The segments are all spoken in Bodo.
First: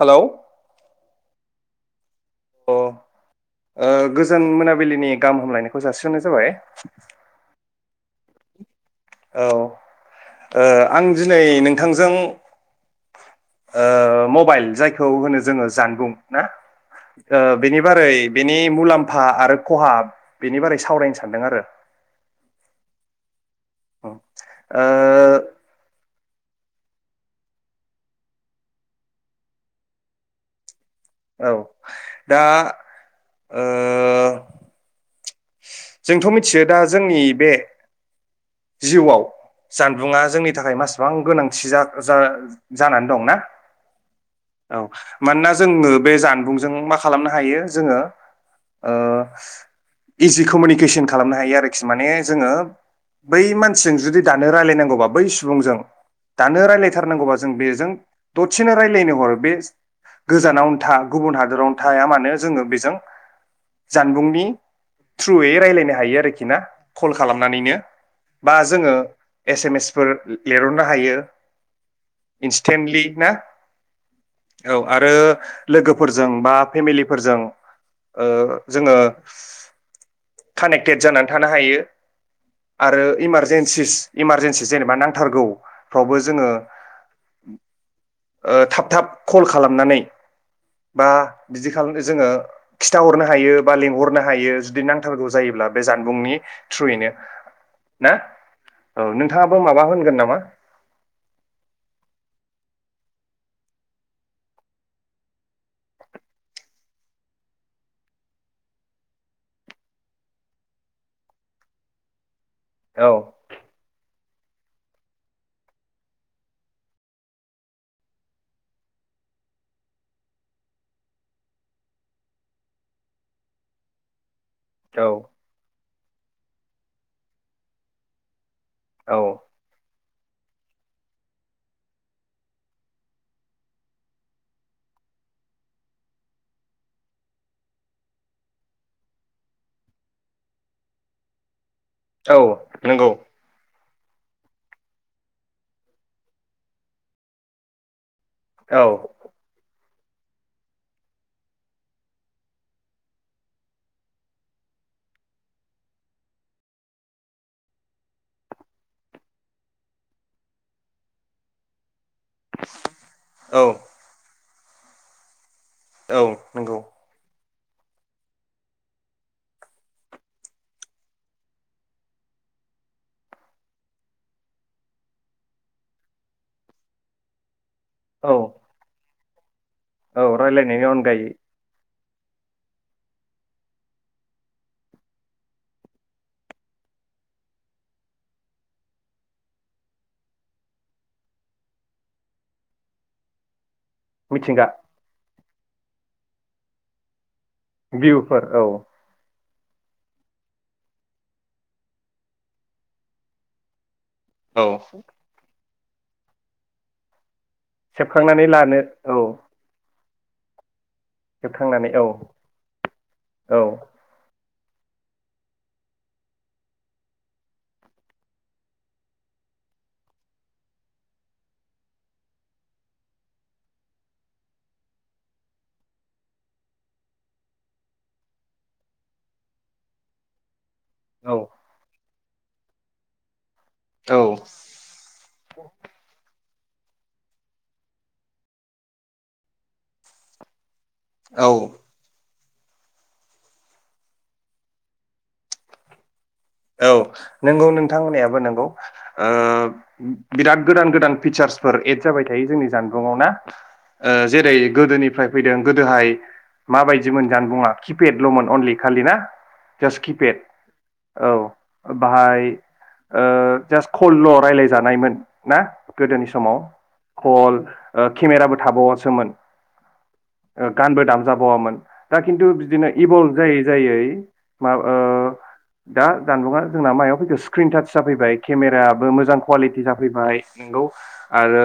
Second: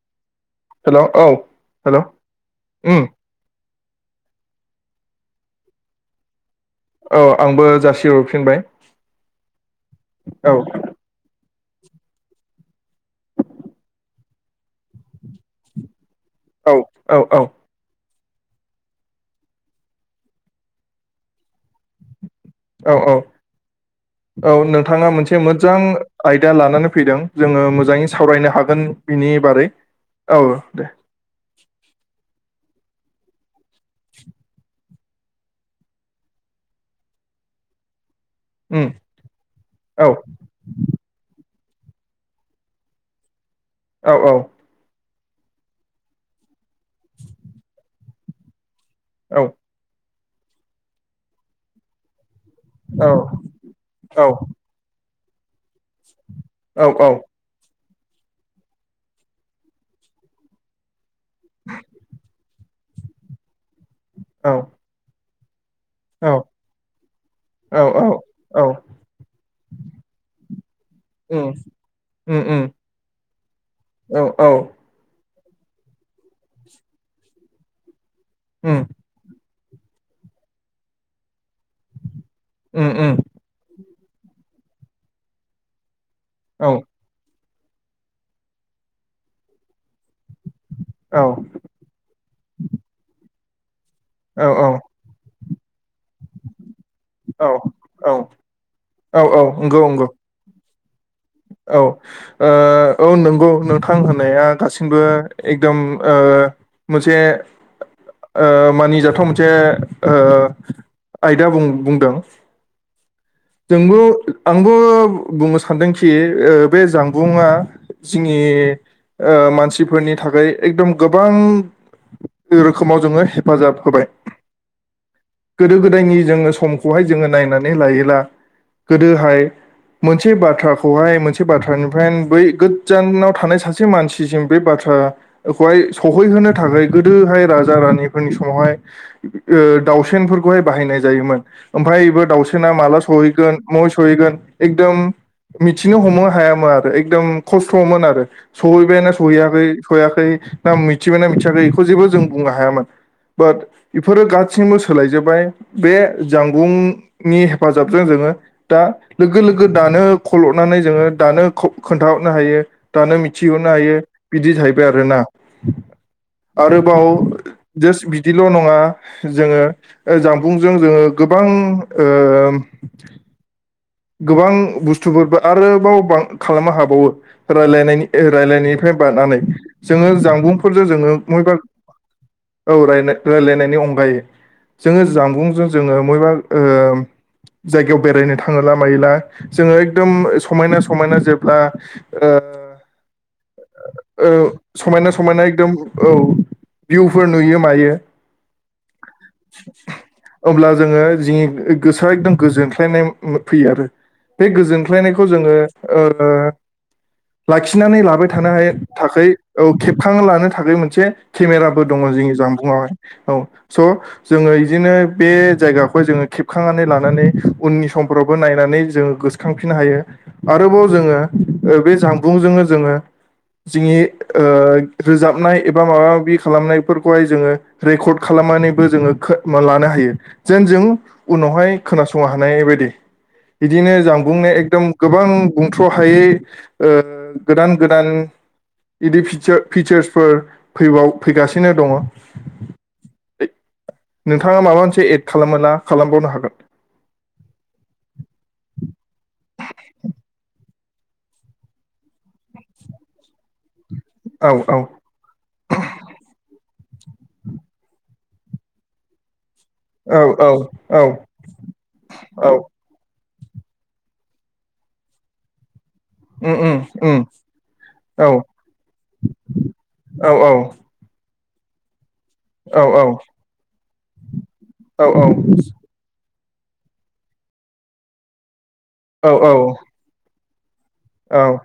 हेलौ हेलौ औ हेलौ अ ओ गोजोन मोनाबिलिनि गाहाम हामलायनायखौ जासिहनाय जाबाय। औ आंबो जासिहरफिनबाय। औ ओ औ आं दिनै नों नोंथांजों ओ मबाइल जायखौ होनो जोङो जानबुं। ना औ औ औ ओ बेनि बारै बेनि मुलाम्फा आरो खहा बेनि बारै सावरायनो सानदों आरो औ औ। ओ औ नोंथाङा मोनसे मोजां आयदा लानानै फैदों जोङो मोजाङै सावरायनो हागोन बिनि बारै, औ दे। औ दा ओ जोंथ मिथियो दा जोंनि बे उम जिउआव औ जानबुंङा जोंनि थाखाय मासेबां गोनां। [unintelligible] जानानै दं ना। औ। मानोना जोंनो बे जानबुं जों मा खालामनो हायो जोङो ओ औ इजि कमिउनिकेसन खालामनो हायो आरोखि माने जोंङो औ बै मानसिजों जुदि औ दानो रायलायनांगौबा बै सु सुबुंजों दानो औ रायलायथारनांगौबा जों बेजों दरसेनो राय्लायनो हरो बे गोजानावथा। गुबुन हादोरावनो थाया मानो जोङो। जों जानबुंनि औ थ्रुयै रायलाय हायो आरो खिना खलखालामनानैनो औ औ बा औ जोङो एस एम एसफोर लिरहरनो हायो उम उम उम इनसतेनलि औ आरो। लोगोफोरजों बा फेमिलिफोरजों। ओ उम जोङो कानेक्टेड जाना थानो हायो उम आरो उम इमारजिन्सिस इमारजिन्सिस जेनेबा नांथारगौ फावबो जोङो औ ओ थाब-थाब कल खालामनानै। बा औ बिदि खालामनो जोङो खिथाहरनो हायो बा लिंहरनो औ हायो। नांथारगौ जायोब्ला बे जानबुंनि थ्रुयैनो औ ना औ औ नोंथाङाबो माबा होनगोन नामा? औ ओ औ नंगौ नोंथां होनाया गासिमबो एखदम ओ मोनसे ओ मानिजाथाव मोनसे ओ आयदा बुं-बुंदों औ। जोंबो आंबो बुंनो सानदोंखि ओ बे जानबुङा जोंनि ओ मानसिफोरनि थाखाय एकदम गोबां रोखोमाव जोङो हेफाजाब होबाय। औ गोदो गोदायनि जोङो समखौहाय जोङो नायनानै लायोला औ गोदोहाय मोनसे बाथ्राखौहाय मोनसे बाथ्रानिफ्राय बै गोजानाव थानाय सासे मानसिसिम बे बाथ्राखौहाय सहैहोनो थाखाय गोदोहाय राजा रानिफोरनि समावहाय ओ दावसेनफोरखौहाय बाहायनाय जायोमोन ओमफ्रायबो एबो औ दाउसेना माला नंगौ सहै महै सहैगोन एकदम मिथिनो हमनो हायामोन आरो एकदम खस्थमोन आरो औ सहैबायना सहैयाखै? सयाखै ना मिथिबाय ना मिथियाखै बेखौ जेबो जों बुंनो हायामोन बाट एफोरो गाथसिमो सोलायजोबबाय बे जानबुंनि हेफाजाबजों जोङो दा लोगो लोगो दानो खल हरनानै जोङो दानो खोन्थाहरनो हायो दानो औ मिथिहरनो हायो। बिदि जाहैबाय आरो ना औ नंगौ आरोबाव जास्ट बिदिल' नङा जोङो ओ जामबुंजों जोङो गोबां ओम गोबां बुस्थुफोरबो आरोबाव खालामनो हाबावो रायलायनायनि औ ओ रायलायनायनिफ्राय बारनानै जोङो औ जामबुंफोरजों रायलायनायनि जोङो अनगायै मयबा औ राय रायलायनायनि अनगायै जोङो जानबुंजों जोङो मयबा ओ जायगायाव बेरायनो थां थाङोला मायोला जोङो एकदम समायना समायना जेब्ला ओ ओ मिथिंगा समायना समायना दोम औ बिउफोर बिउफोर औ आब्ला जोङो जो गोसोआ एकदम गोजोनस्लायनाय फैयो आरो बे औ गोजोनख्लायनायखौ जोङो ओ लाखिनानै लाबाय था सेबखांनानै थानो हायै लानो थाखै औ खेब बां लानो थाखायमोन। से केमेराबो खेबखांनानै दङ औ जोंनि जानबुंङावहाय औ स' जोङो बिदिनो बे जायगाखौ जोङो खेबखांनानै लानानै उननि समफ्रावबो नायनानै जोङो गोसोखांफिननो हायो आरोबाव जोङो ओ बे जामबुंजोंनो जोङो जि जोंनि ओ रोजाबनाय एबा माबा माबि खालामनायफोरखौहाय जोङो रेकर्ड खालामनानैबो जोङो खा लानो हायो जों जों औ उनावहाय खोनासं फुंयाव हानाय बायदि। बिदिनो जानबुंनो एकदम गोबां बुंथ्र हायै ओ गोदान गोदान बिदि फिसा-फिचार्सफोर फैबाव औ फैगासिनो दङ। नोंथाङा माबा मोनसे एड खालामो ना खालामबावनो हागोन औ नंगौ नोंथांमोनायाबो नंगौ ओ बिराद गोदान गोदान फिचार्सफोर एद जाबाय थायो जोंनि जानबुङाव ना? ओ औ जेरै औ गोदोनिफ्राय फैदों गोदोहाय माबायदिमोन जानबुङा किपेडलमोन अनलि खालि ना जास्ट औ किपेड औ औ औ बाहाय औ जास्ट कल ल रायलायजानायमोन ना गोदोनि उम समाव उम उम कल औ केमेराबो थाबावासोमोन औ औ गानबो दाम जाबावामोन दा खिन्थु औ बिदिनो इभल्भ जायै जायै औ औ औ। दा जानबुङा जोंना मायाव फैखो स्क्रिनटाच जाफैबाय केमे आबो औ मोजां कुवालिटि जाफैबाय नोंगौ। औ आरो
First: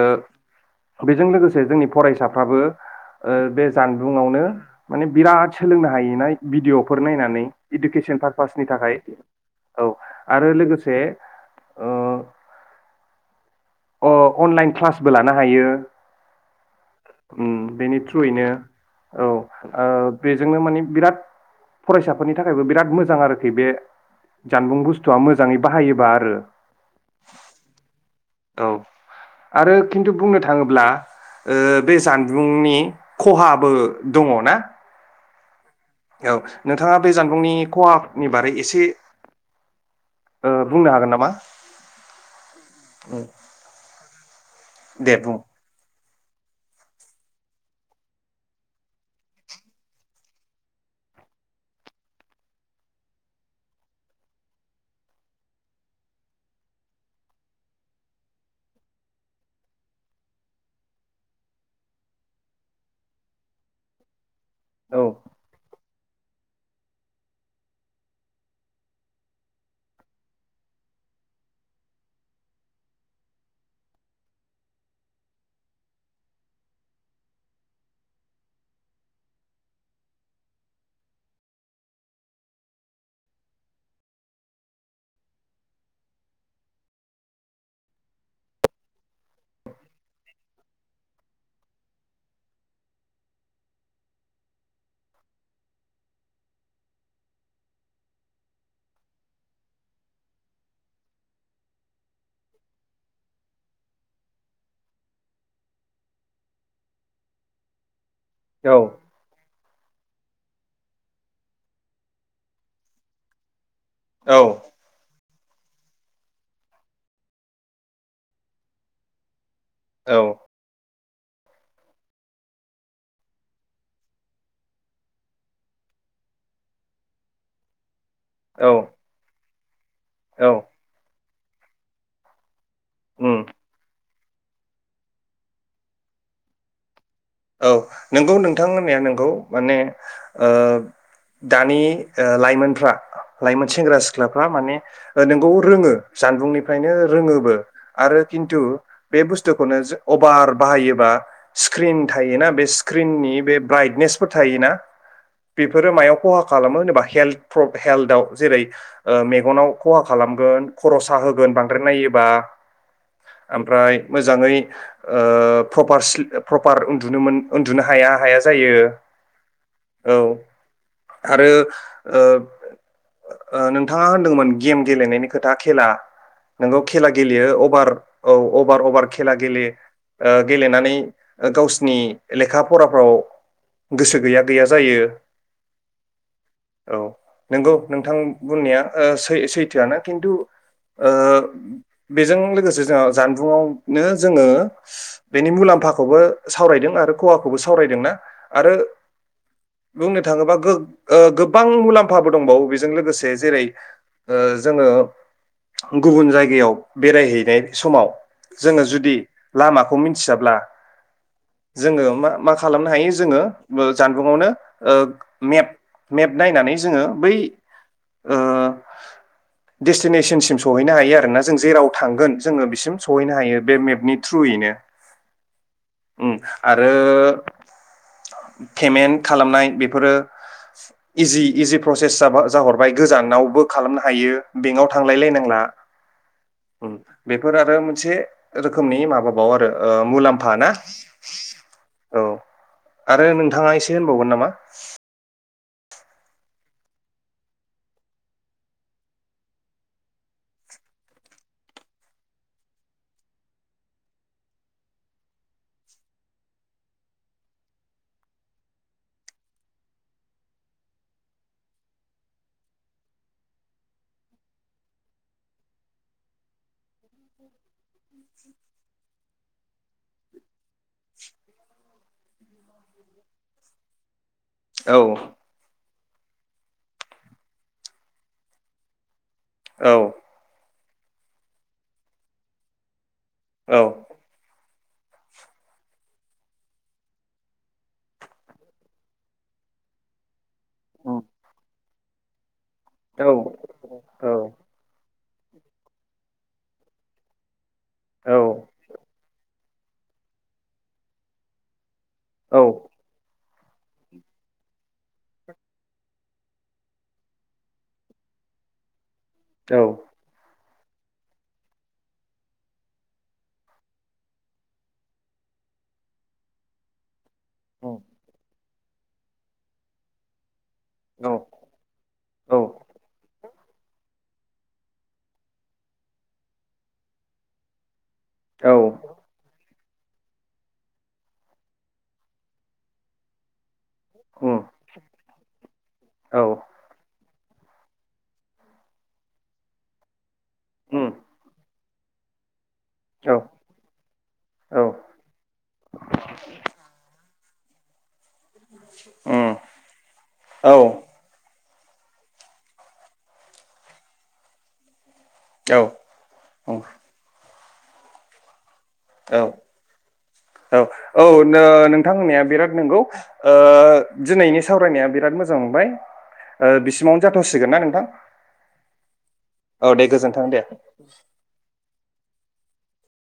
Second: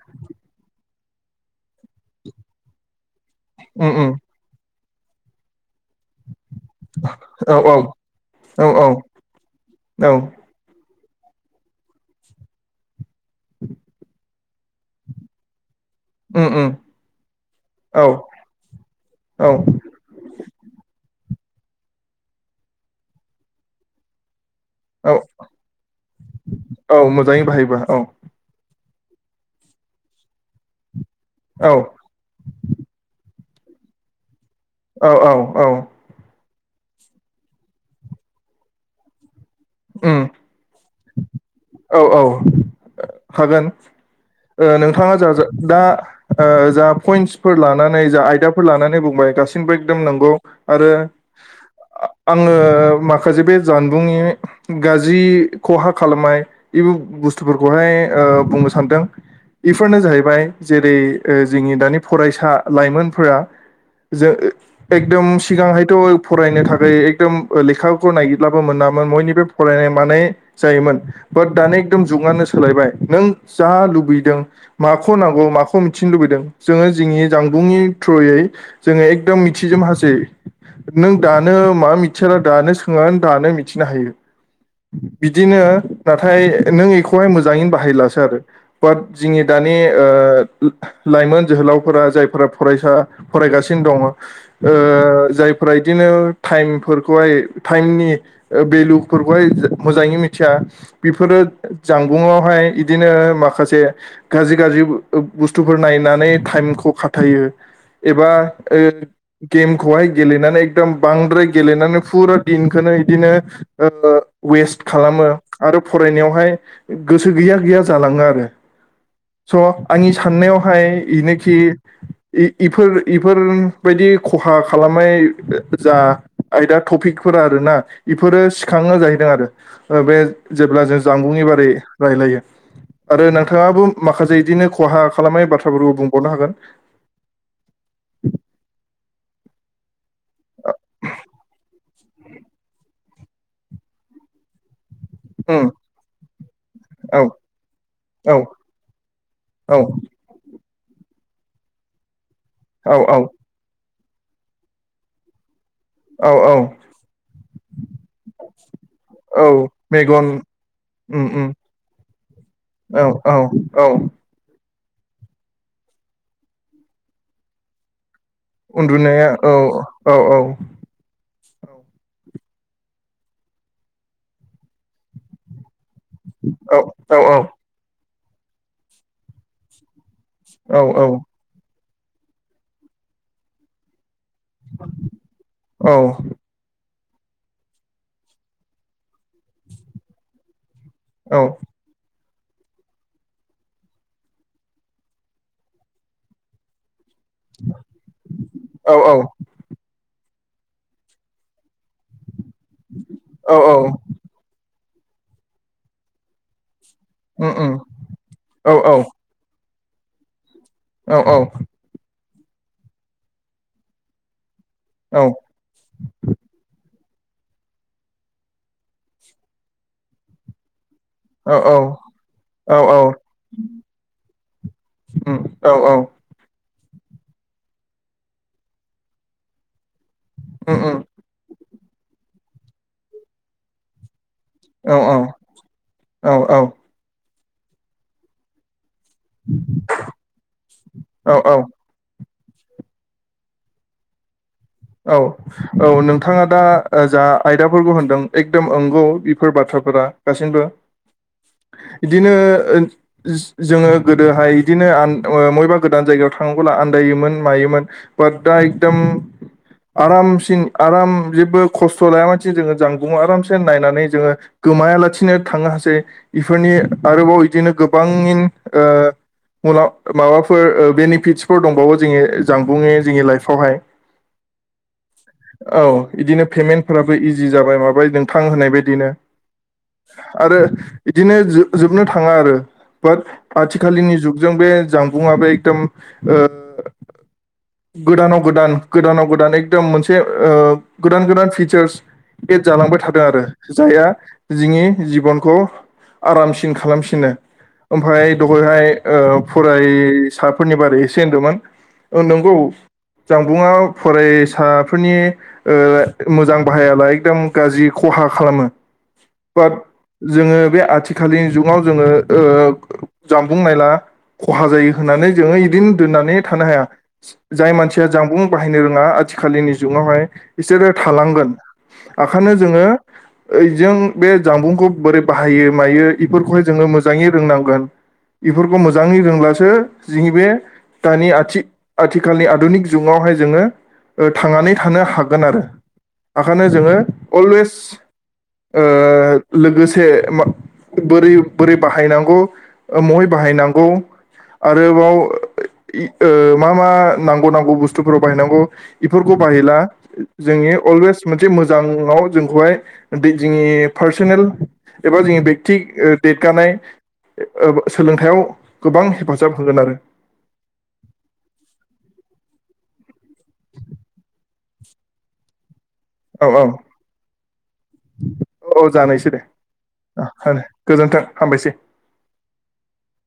बेजों लोगोसे जोंनि फरायसाफ्राबो ओ बे उम उम जानबुंआवनो माने बिराद सोलोंनो हायो ना? भिडिअ'फोर नायनानै औ इडुकेसन औ पारपासनि थाखाय औ औ आरो लोगो गोसे ओ अ अनलाइन क्लासबो लानो हायो। उम उम ओम बेनि औ थ्रयैनो औ बेजोंनो मानि बिराद फरायसाफोरनि थाखायबो बिराद मोजां आरोखि बे जानबुं औ बुस्थुआ मोजाङै बाहायोबा आरो औ मोजाङै बाहायोबा औ औ आरो खिन्थु बुंनो थाङोब्ला औ बे जानबुंनि खहाबो दङ ना। औ औ औ। औ नोंथांङा बे जानबुंनि खहानि बारै एसे उम ओ बुंनो हागोन नामा? औ औ हागोन ओ दे नोंथाङा बुं जाज दा ओ जा पइन्टसफोर लानानै जा आयदाफोर लानानै बुंबाय गासिबो एकदम नंगौ आरो आङो माखासे बे जानबुंनि गाज्रि खहा खालामनाय बे बुस्थुफोरखौहाय बुंनो सानदों बेफोरनो जाहैबाय जेरै जोंनि दानि फरायसा लाइमोनफोरा जों औ एकदम सिगांहाय थ फरायनो थाखाय एकदम लेखाखौ नायगिरब्लाबो मोनामोन बयनिबो फरायनाय मानाय जायोमोन। बाट दानि एकदम जुगानो सोलायबाय नों जा लुबैदों माखौ नांगौ, माखौ मिथिनो लुबैदों, जोङो जोंनि जानबुंनि थ्रुयै जोङो एकदम मिथिजोब हासै नों दानो मा मिथियाला दानो सोंना दानो मिथिनो हायो बिदिनो नाथाय नों इखौहाय मोजाङैनो बाहायलासो आरो बाट जोंनि दानि ओ उम लाइमोन जोहोलावफोरा जायफोरा फरायसा फरायगासिनो दङ ओ जायफोरा इदिनो टाइमफोरखौहाय टाइमनि ओ भेलुफोरखौहाय जो मोजाङै मिथिया। बेफोरो जानबुंआवहाय इदिनो माखासे गाज्रि गाज्रि बुस्थुफोर नायनानै टाइमखौ खाथायो। एबा ओ औ गेमखौहाय गेलेनानै एकदम बांद्राय गेलेनानै फुरा दिनखोनो इदिनो ओ ओ औ वेस्ट खालामो, आरो फरायनायावहाय गोसो गैया गैया जालाङो आरो। स आंनि औ साननायावहाय इनोखि इ-इफोर इफोरबायदि खहा खालामनाय जा आयदा टपिकफोर आरोना इफोरो औ सिखाङो जाहैदों आरो बे औ जेब्ला जों जानबुं एबा बे रायलायो। आरो उम नोंथाङाबो माखासे इदिनो खहा खालामनाय बाथ्राफोरखौ बुंबावनो हागोन। औ नोंगौ नोंथां होन्नाया नोंगौ माने ओ दानि ओ लाइमोनफ्रा लाइमोन सेंग्रा सिख्लाफ्रा माने नोंगौ उम रोङो जानबुंनिफ्रायनो औ रोङोबो आरो औ खिन्थु बे औ बुस्थुखौनो जो अभार बाहायोबा स्क्रिन थायो ना। बे औ स्क्रिननि बे ब्राइटनेस फोर थायोना बेफोरो मायाव औ खहा औ खालामो होनोबा हेल्थ प्रब हेल्थआव जेरै [inaudible] ओ औ मेगनाव खहा मेगन खालामगोन खर उम उम साहोगोन बांद्राय नायोबा औ औ ओमफ्राय औ मोजाङै ओ प्रपार स्लि प्र पार उन्दुनोमोन उन्दुनो हाया हाया जायो उन्दुनाया औ औ आरो ओ ओ नोंथाङा होनदोंमोन गेम गेलेनायनि खोथा खेला औ नोंगौ खेला गेलेयो अभार औ अभार अभार खेला गेले ओ औ गेलेनानै खसनि लेखा फराफ्राव गोसो गैया गैया जायो औ नोंगौ नोंथां बुंनाया ओ सै-सैथोयानो खिन्थु ओ औ। बेजों लोगोसे जोंहा जानबुंआवनो जोङो बेनि मुलाम्फा खौबो सावरायदों आरो खहाखौबो सावरायदोंना आरो औ बुंनो थाङोबा गो ओ गोबां मुलाम्फा दंबावो बेजों लोगोसे औ जेरै औ ओ जोङो गुबुन जायगायाव उम बेरायहैनाय उम समाव औ जोङो जुदि लामाखौ मिथियाब्ला औऔ जोङो मा मा खालामनो हायो जोङो ओ जानबुंआवनो ओ मेप मेप नायनानै जोङो बै अ डेस्टिनेसनसिम सहै मोनो हायो आरोना जों जेराव थांगोन जोङो औ बिसिम औ सहैनो हायो बे मेपनि थ्रुयैनो। औऔ उम आरो पेमेन्ट खालामनाय बे बेफोरो उम उम इजि-इजि प्रसेस जाबाय जाहरबाय गोजानावबो खालामनो हायो बेंक आव औ थांलायलायनांला औ बेफोर आरो मोनसे रोखोम रोखोमनि माबाबाव आरो ओ मुलामफा। औऔ औ आरो नोंथाङा एसे होनबावगोन नामा? औ औ नोंथाङा दा ओ जा आयदाफोरखौ होनदों एकदम अंगौ बेफोर बाथ्राफोरा दासिमबो इदिनोह ओ जो-जोङो गोदोहाय इदिनो आन माइबा गोदान जायगायाव थांबोला आन्दायोमोन मायोमोन बाद दा एकदम आरामसिन आराम जेबो खस्थ लायामासि जोङो जानबुंङा आरामसे नायनानै जोङो गोमायालासिनो थांनो हासै इफोरनि आरोबाव इदिनो गोबां इन ओ मुलाव ओ माबाफोर ओ बेनिफिटसफोर दंबावो जोङनि जानबुंङनि जोंनि लाइफआवहाय। औ औ। इदिनो पेमेन्टफोराबो इजि जाबाय माबाय नोंथां होनाय बायदिनो। औ आरो इदिनो जो-जोबनो थाङा आरो बाट औ आथिखालिनि जुगजों बे जामबुंङा बे एकदम ओ गोदानाव गोदान गोदानाव गोदान एकदम मोनसे ओ गोदान गोदान फिचार्स एद जालांबाय थादों औ आरो जायहा औ जोंनि जिबनखौ आरामसिन खालामसिनो ओमफ्राय औ दहायहाय ओ फरायसाफोरनि बारै एसे होनदोंमोन ओ नंगौ जामबुंङा फरायसाफोरनि ओ मोजां बाहायाला एकदम गाज्रि खहा खालामो बाट जोङो बे आथिखालनि जुगाव जोङो ओ जामबुं नायला खहा जायो होननानै जोङो इदिनो दोननानै थानो हाया ज-जाय मानसिया जामबुं बाहायनो रोङा आथिखालिनि जुगावहाय ईसोरो औ थालांगोन आखानो जोङो यैजों बे जामबुंखौ बोरै बाहायो मायो इफोरखौहाय जोङो मोजांइ रोंनांगोन औ बेफोरखौ मोजांयै रोंब्लासो जोंनि बे दानि आथि-आथिखालनि आदुनिख जुगावहाय जोङो ओ उम औ थांनानै उम थानो हागोन आरो औ उम ओखानो जोङो अलवेस ओ लोगोसे मा औ बोरै बोरै बाहायनांगौ ओ महै औ बाहायनांगौ आरोबाव ओ इ मा मा नांगौ नांगौ बुस थुफोरखौ बाहायनांगौ इफोरखौ उम बाहायला जोंनि औ अलवेस मोनसे मोजाङाव जोंखौहाय बे जोंनि पार्सनेल एबा जोंनि बेक्ति ओ देदगानाय ओ सोलोंथायाइयाव गोबां हेफाजाब होगोन आरो। औ नो नोंथां होननाया बेराद नोंगौ ओ दिनैनि सावरायनाया बिराद मोजां मोनबाय। औ औ औ ओ बिसिमावनो जाथ'सिगोन ना नोंथां औ जानायसै दे औ दे ओ गोजोन्थों ओ दे गोजोन्थों हामबायसै